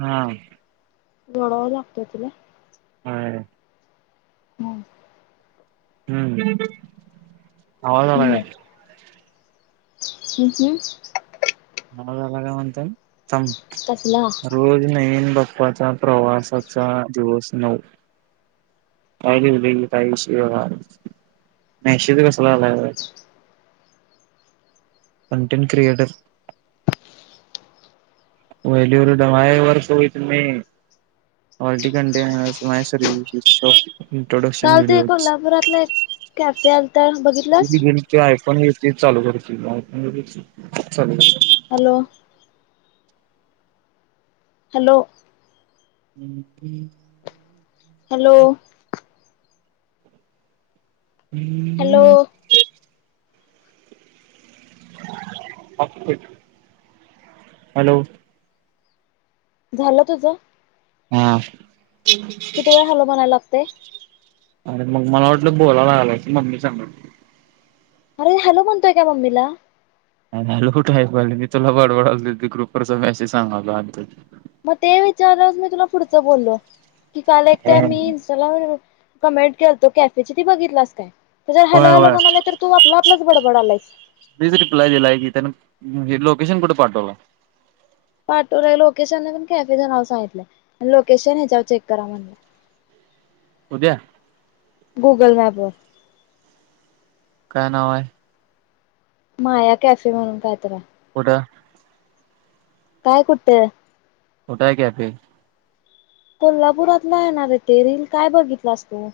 हा. गोडवा लागतोय तिला? हा. हम्. हम्म. आवाज आला काय? हम हं. आवाज आला का म्हणताय? कसला थांब [unintelligible] पाचा प्रवासाचा दिवस नऊ. कायली [unintelligible] नाहीश कसला. Content creator. वलर डय वर्ष होो त म अलट घंट्या मा सरी इंट्रोडक्शन काल ते व्हिडिओ कोल्हापुरातला एक कॅफे आलता बघितलास -गेम आहे पण ते चालू करतीलण चालू- हॅलो. हॅलो. हमकी. हॅलो. हॅलो. [unintelligible] [inaudible] हॅलो. झालं तुझ. हा. किती वेळ हॅलो म्हनायला लागतय. अर मग मला वाटलं बोलाय आलास मम्मी सांग. अरे हॅलो म्हणतोय का मम्मीला हॅलो कुठ आहे मी तुला बडबडालतो ती ग्रुपवरचा मेसेज सांगायलो आणि मग ते विचाराच मी तुला पुढचं बोललो की काल एकटाइम मी इनस्टाला. कमेंट केलतो कॅफेची ती बघितलास काय जर हॅलो होय हॅलो होय. म्हणाले तर तू आपला आपलाच बडबडालायस. तेच रिप्लाय दिलाय की त्यानं लोकेशन कुठे पाठवला. पाठवलाय लोकेशनने पण कॅफेच नाव सांगितलंय लोकेशन ह्याच्यावर चेक करा म्हणलं. [unintelligible] उद्या गुगल मॅप वर काय नाव आहे. माया कॅफे म्हणून कायतर आहे. का? काय कुठ? कुटाय कॅफे. कोल्हापुरातला आहेणारे ते रीलील काय बघितलास तू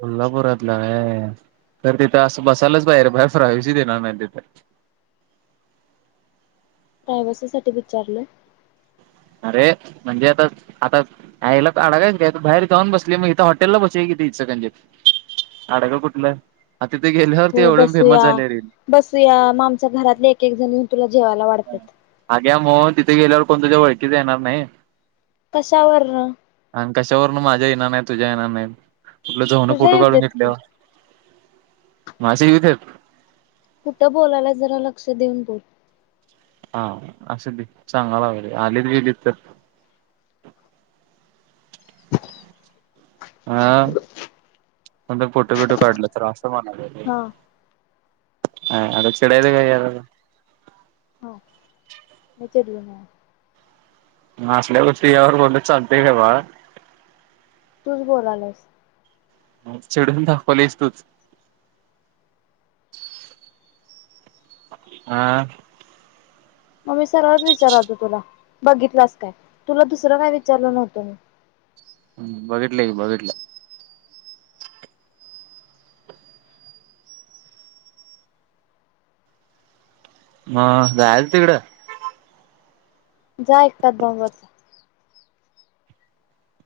कोल्हापुरातलं आहे अं तर तिथं असं बसायलाच बाहेर बाहेर फ्रावीसी देणार नाही म तिथे. ह. प्रायावसी साठी विचारलंय. अरे म्हणजे आता आता आयला [inaudible] घ्यायचं बाहेर जाऊन बसली मग इथं हॉटेलला बसू या कि तीच ज [inaudible] आडग कुठलं. आता तिथे गेल्यावर ते हो एवढे फेमस बसूया झाले रील बसूया मग आमच्या घरातले एक एक जणीऊ [inaudible] अग्या [inaudible] मग तिथे गेल्यावर कोण तुझ्या वळखीत येणार नाही? कशावरण. आणि कशावरन माझ्या येणार नाही तुझ्या येणार नाही कुठलं जऊ [inaudible] ना तुझ्या फोटो येऊ काढून देत की घेतल्यावर. मासे कितीथे [inaudible] कुठं बोलायला जरा लक्ष देऊन बोल [inaudible] हा असु दे सांगाय लागलो आले गेलीत तर [unintelligible] हा पण जर फोटो बिटो काढलं तर मग असं म्हणालो. हा अ अत चिडायच काय आता हो मी चिडले मुळ. असल्यावरती यावर बोल चालतेय का बा तूच स बोलालायलस. चिडून दाखवलेस तूच. आ [inaudible] मग मी सरळच विचारालतो तुला बघितलास काय तुला दुसरं काय विचारलं नव्हतं मी ह [unintelligible] ्ह बघिटल कि बघिटल. म जायच तिकडं. जाय एकटाच दमवाच.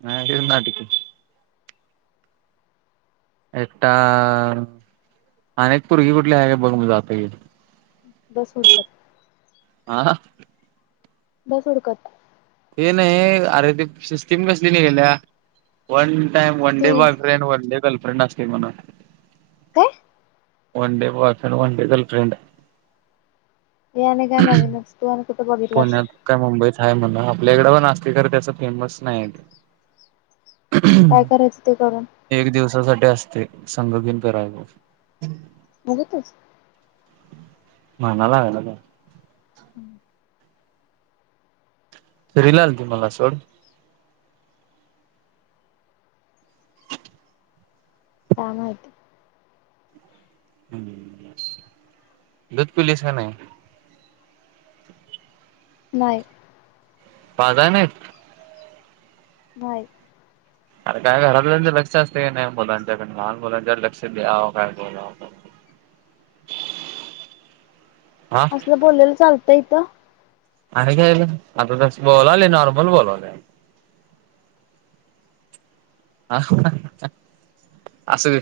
ह लय नाटिकी. एकटा अ अनेक पुर्गी कुठली आहे का बघ मग जात घेऊन. बस हुडकत. हा बस हुडकत. ते नाही अरे ते सिस्टीम कसली निघाल्या पण, टाइम वनडे ती बॉयफ्रेंड वनडे गर्लफ्रेंड असते म्हण. काय? वनडे बॉयफ्रेंड वनडे गर्लफ्रेंड हे आणि काय नवीनच तू कुठे बघितलास पुण्यात काय मुंबईत आहे म्हण आपल्या इकडे व असते खर त्याचा फेमस नाही. काय आहे करायचं ते करून एक असते संग घेऊन फिरायला. बघतच, ह नला वेला का. हम्म. त रिलाल त मला सोड कामात हे. दुध पिलीस का नाही? नाही. पाजय नाही. नाही. अरे काय घरातल्याच लक्ष असतं का नाही मुलांच्याकड लहान मुलांच्या लक्ष द्यां, काय बोला. हा असलं बोलाला चालतं इथं. आहे का्यायला आता तस बोलाले नॉर्मल बोलाले. हा. असं वि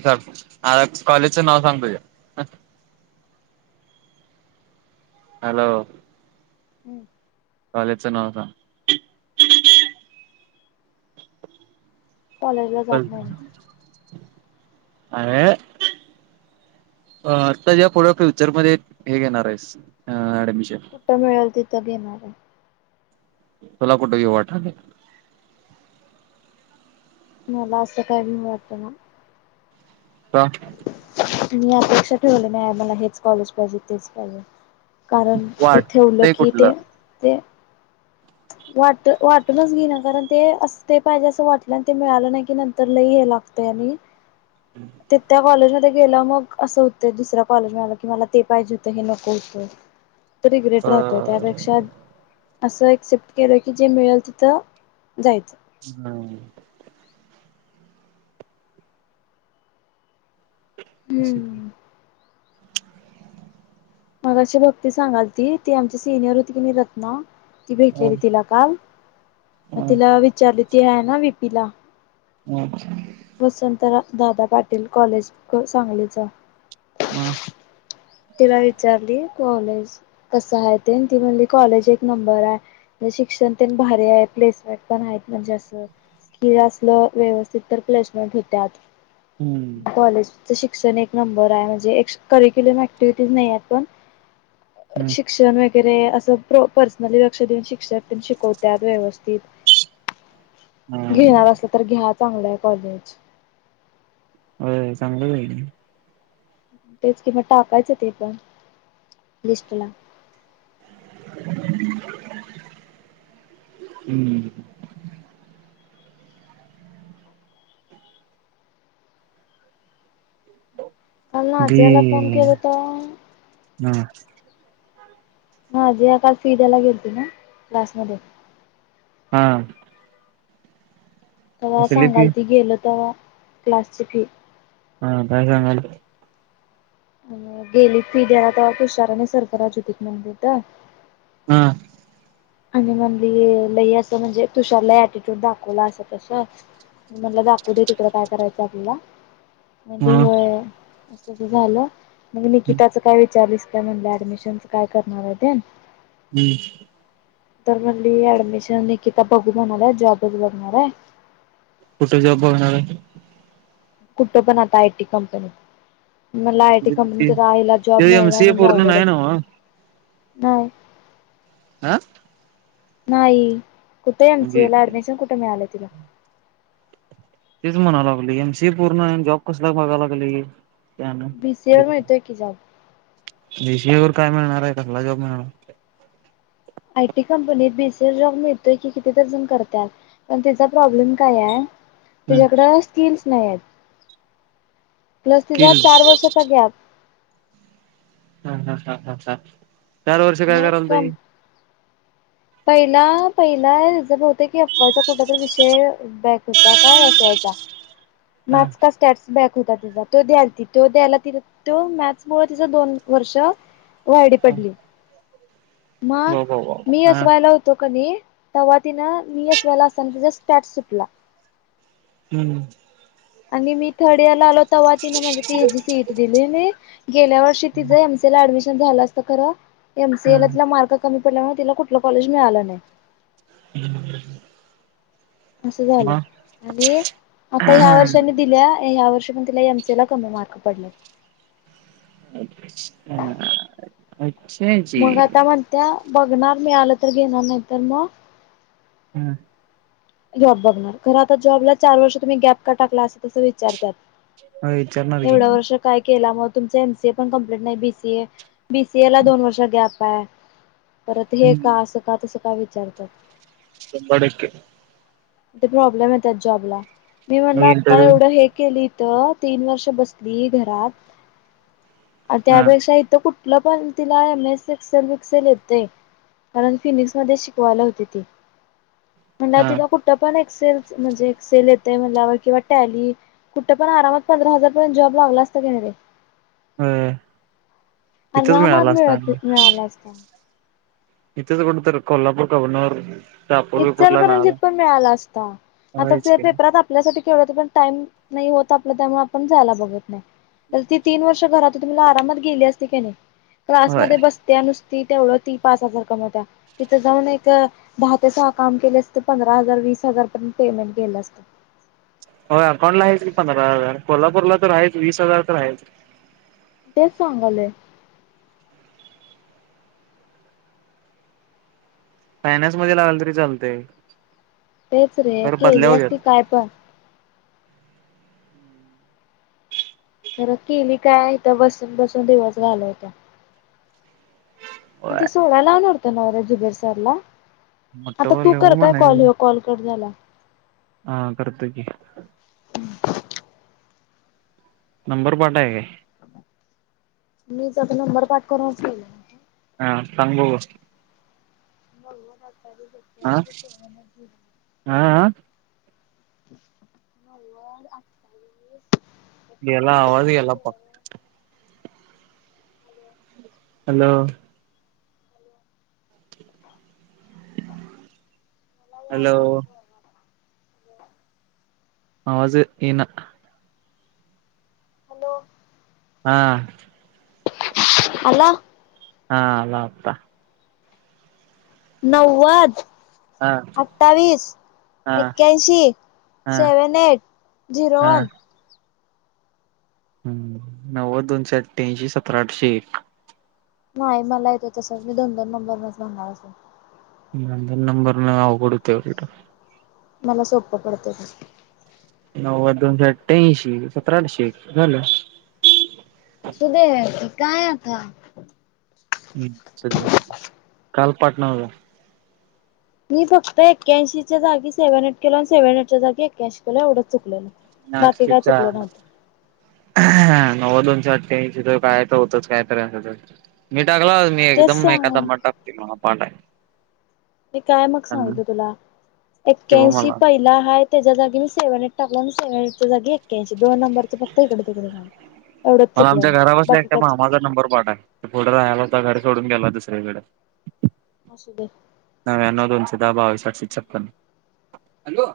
आ कॉलेजचं नाव सांग तुझ्या. [unintelligible] हॅलो! हम्म. कॉलेजचं नाव सांग. कॉलेजला अे... जात नाही मी अ आता ज पुढ्या फ्युचर मध्ये हे घेणार आहे ऍडमश. कुठं मिळेल तिथं घेणार आहे. तुला कुठे घ्या वाटले. मला असं काही वाटना. का? मी अपेक्षा ठेवले नाही मला हेच कॉलेज पाहिजे तेच पाहिजे. कारण तिथे उलट वाटतय की कुठलं ते ते वाट वाटूनच घे ना कारण ते अस ते पाहिजे असं वाटलं ते मिळालं नाही की नंतर लई लागतो म्हणे [unintelligible] गेलं मग असं होतं दुसऱ्या कॉलेज मलं की मला ते पाहिजे होत हे नको होतं. तरी अ ग्रेट राहतोय त्यापेक्षा असं क्सेप्ट केलं की जे मिळेल तिथं जायचं. नाही. अस, हम्म. मग अशी भक्ती सांगाल ती ती आमची सिनियर होती की नि रात ना ती भेटलेली तिला काल. मग तिला विचारली ती आहे ना विपीला. अा. वसंत दादा पाटील कॉलेज सांगलीचा. बा. तिला विचारली. कॉलेज कस आहे ते ती म्हणली कॉलेज एक नंबर आहे म्ह शिक्षण ते भारी आहे. प्लेसमेंट पण आहेत म्हणजे अस असलं व्यवस्थित तर प्लेसमेंट होत्यात. हम्म कॉलेजच शिक्षण एक नंबर आहे म्हणजे एक करिक्युलम नाही पण हम्म शिक्षण वगैरे. अस पर्सनली लक्ष देऊन शिक्षक शिकवतात व्यवस्थित. हा घेणार असलं तर घ्या चांगलं आहे कॉलेज. हो चांगलं [unintelligible] तेच किंवा टाकायचं ते पण लिस्टला. हम्म का ना बी अजयाला फोन केलता. हम्म ह जे काल फी द्यायला गेलती ना क्लासमध्ये. हा तेव्हा सांगाल ती गेल तेव्हा क्लासची फी हा काय सांगल. गेली फी द्याला तेव्हा तुशार आणि सरफराज [unintelligible] हां आणि म्हणली लई असं म्हणजे तुषारला एटीट्यूड दाखवला अस तस. मी मणला दाखव दे तिकडं काय करायचं आपल्याला. हा म्हण हम्म होय अस झालं मग निकिताच काय विचारस. त्या म्हण ऍडमिशनच काय करणार आहे ते. हम्म तर मली ऍडमिशन निकिता बघू म्हणालाय जॉबच बघणारय. कुठे जॉब बघणार आहे. कुठं पण आता आयटी कंपनीत. मला आयटी कंपनीत राहिला ते जॉब एम मिळणार सी ए म्हणजे पूर्ण अवघडच नाही आहे. नव्ह नाहीय. आं नाही कुठ एम सी ए ला अऍडमिशन कुठे मिळाले तीला तेच म्हणा लागली एम सी ए पूर्ण आहे जॉब कसला बघायला लागली? बी सी वर मिळतोय की जॉब बी सी वर काय मिळणार आहे कसला जॉब मिळणार? आय टी कंपनीत बी सीएस जॉब मिळतोय की किती दर्जण करतात पण तिचा प्रॉब्लेम काय आहे. त्याच्याकडं स्किल्स नाही आहेत. प्लस तिचा स्किल्स चार वर्षाचा गॅप. ह हा हा हा चार वर्ष काय मग करालत कम ही? पहिला पहिला बत की अफ्वाचा कुठला तरी विषय बॅक होता का एस वायचा. म ह का स्टॅ्स बॅक होता तिचा तो द्यायला त तो द्यायला ति तो मॅ [unintelligible] मु तिचा दोन वर्ष वायडी पडली. म वा वा वा मी यस हा वाय ला होतो. तव्हा तिन मी एस वायला असताना तिचा स्टॅट सुटला. हम्म आणि मी थर्ड इयर ला आलो तवा तिन म्हणे ती सीट दिलेली गेल्या वर्षी तिच एम सी ला ऍडमिशन झालं खर एम ह सी एल ला मार्क कमी पडल्या तिला कुठ कॉलेज मिळालं नाही. [inaudible] असं झालं आणि आता ह्या वर्षानी दिल्या ह्या वर्ष तिला एम सी कमी मार्क पडलेलं. हा मग आता म्हणत्या बघणार मिळालं तर घेणार नाही तर मग हम्म जॉब बघणार खर आता जॉबला चार वर्ष तुम्ही गॅप का टाकला असेल तसं विचारतात अ विचारणारखी के मग तुमच एमसीए पण कंप्लीट नाही बीसीए बीसीए ला दोन वर्ष गॅप आहे परत हे का असं का तसं का विचारतात चबाक ते प्रॉब्लेम आहे त्या जॉबला मी मग म्हणला आता इंटरव्ह्यू एवढं हे केली तीन वर्ष बसली घरात हा त्यापेक्षा इथ कुठ ला प तलाय मे सिकस विकसेते कारण फिनिक्स मध्ये शिकवायला होती ती म्हण हा तिला कुठ म्हणल कुण आम प खला असत केन हम् अ रामात मिळत मिळाला असता इथेच कोण तर कोल्हापूर कव्हनर इचार करंजित पण मिळाला असता आता होयच ते की पेपरात आपल्यासाठी ब त व तुमला आरामात गेली असते त्याने क्लास होय मध्ये बसते नुस ती तेवढं ती पाच हजार कमवत्या तिथं जाऊन एक काम केले असते पंधरा हजार वीस हजार पर्यंत पेमेंट केलं असतं होय अकाऊंट ला आहेच की पंधरा हजार कोल्हापूरला तर आहेच वीस हजार तर आहे तेच सांगलेय फायनान्स मध्ये लागला तरी चालतय तेच रे खर बदल्या केली असती होत्यात काय पण खर केली कायथ बसून बसून दिवस घाल होता आणि होय ते सोहडा लावूनतो नव्या जुबेर सरला मोठ आता तू बोलले हो कर काय म्हणायच कॉल कॉल कर झाला हा करत क नंबर पट आहे का मी त्याचा नंबर पाठ करून अस के हा सांो हो आह आा आ नव्वद अठ्ताावीस ला वाळजला पा अल ह मलाला हॅलो आवाज ये ना हॅलो हां अला हा आप नव्वद हा अठ्ठावीस हा एक्क्याऐंशी हा सेव्हन एऐट झिरो वन हम् नव्वद दोनशे अठठ्यांशी सतरा आठशे एक नाही मला येतो तसच मी दोन दोन नंबर नच म्हणणार असं नंदन नंबर न आघडूतेवड मला स्वप्न पडत तस. नव्वद दोनशे अठ्ठ्यांशी सतराशे झालं. हा. हम्म [unintelligible] काल पाटणाला. मी फक्त एक्याऐंशीच्या जागी सेव्हन एट केल आणि सेव्हनटच्या जागी एक्क्यांशी केल एवढंच चुकलेलं. अन बाकी काय चुकलं आठशेचार. नव्हतं नव्वद दोनशे अटक्याऐंशी तर काय तर होतच काय तरी असी टाला मी एकद तेच म सांग मंडप ठिकाण पाडले. मी काय मग सांगितलं तुला किंवा एक्क्यांशी मला पहिला आहेत. त्याच्या जाग मी सेव्हनट टाकला आणि सेव्हनटच्या जाग एक्क्यानशी दोन नंबरच फक्त इकडे तिकडे झालं. एवढंच मला आमच्या चुकलेलं घरा बाकी बसल्या काय मामाचा नंबर पाठे पुढे राहायला होता घर सोडून गेला तस असू दे. नाव अनो [unintelligible] दाहा बावीस आठशे छपन हॅलो.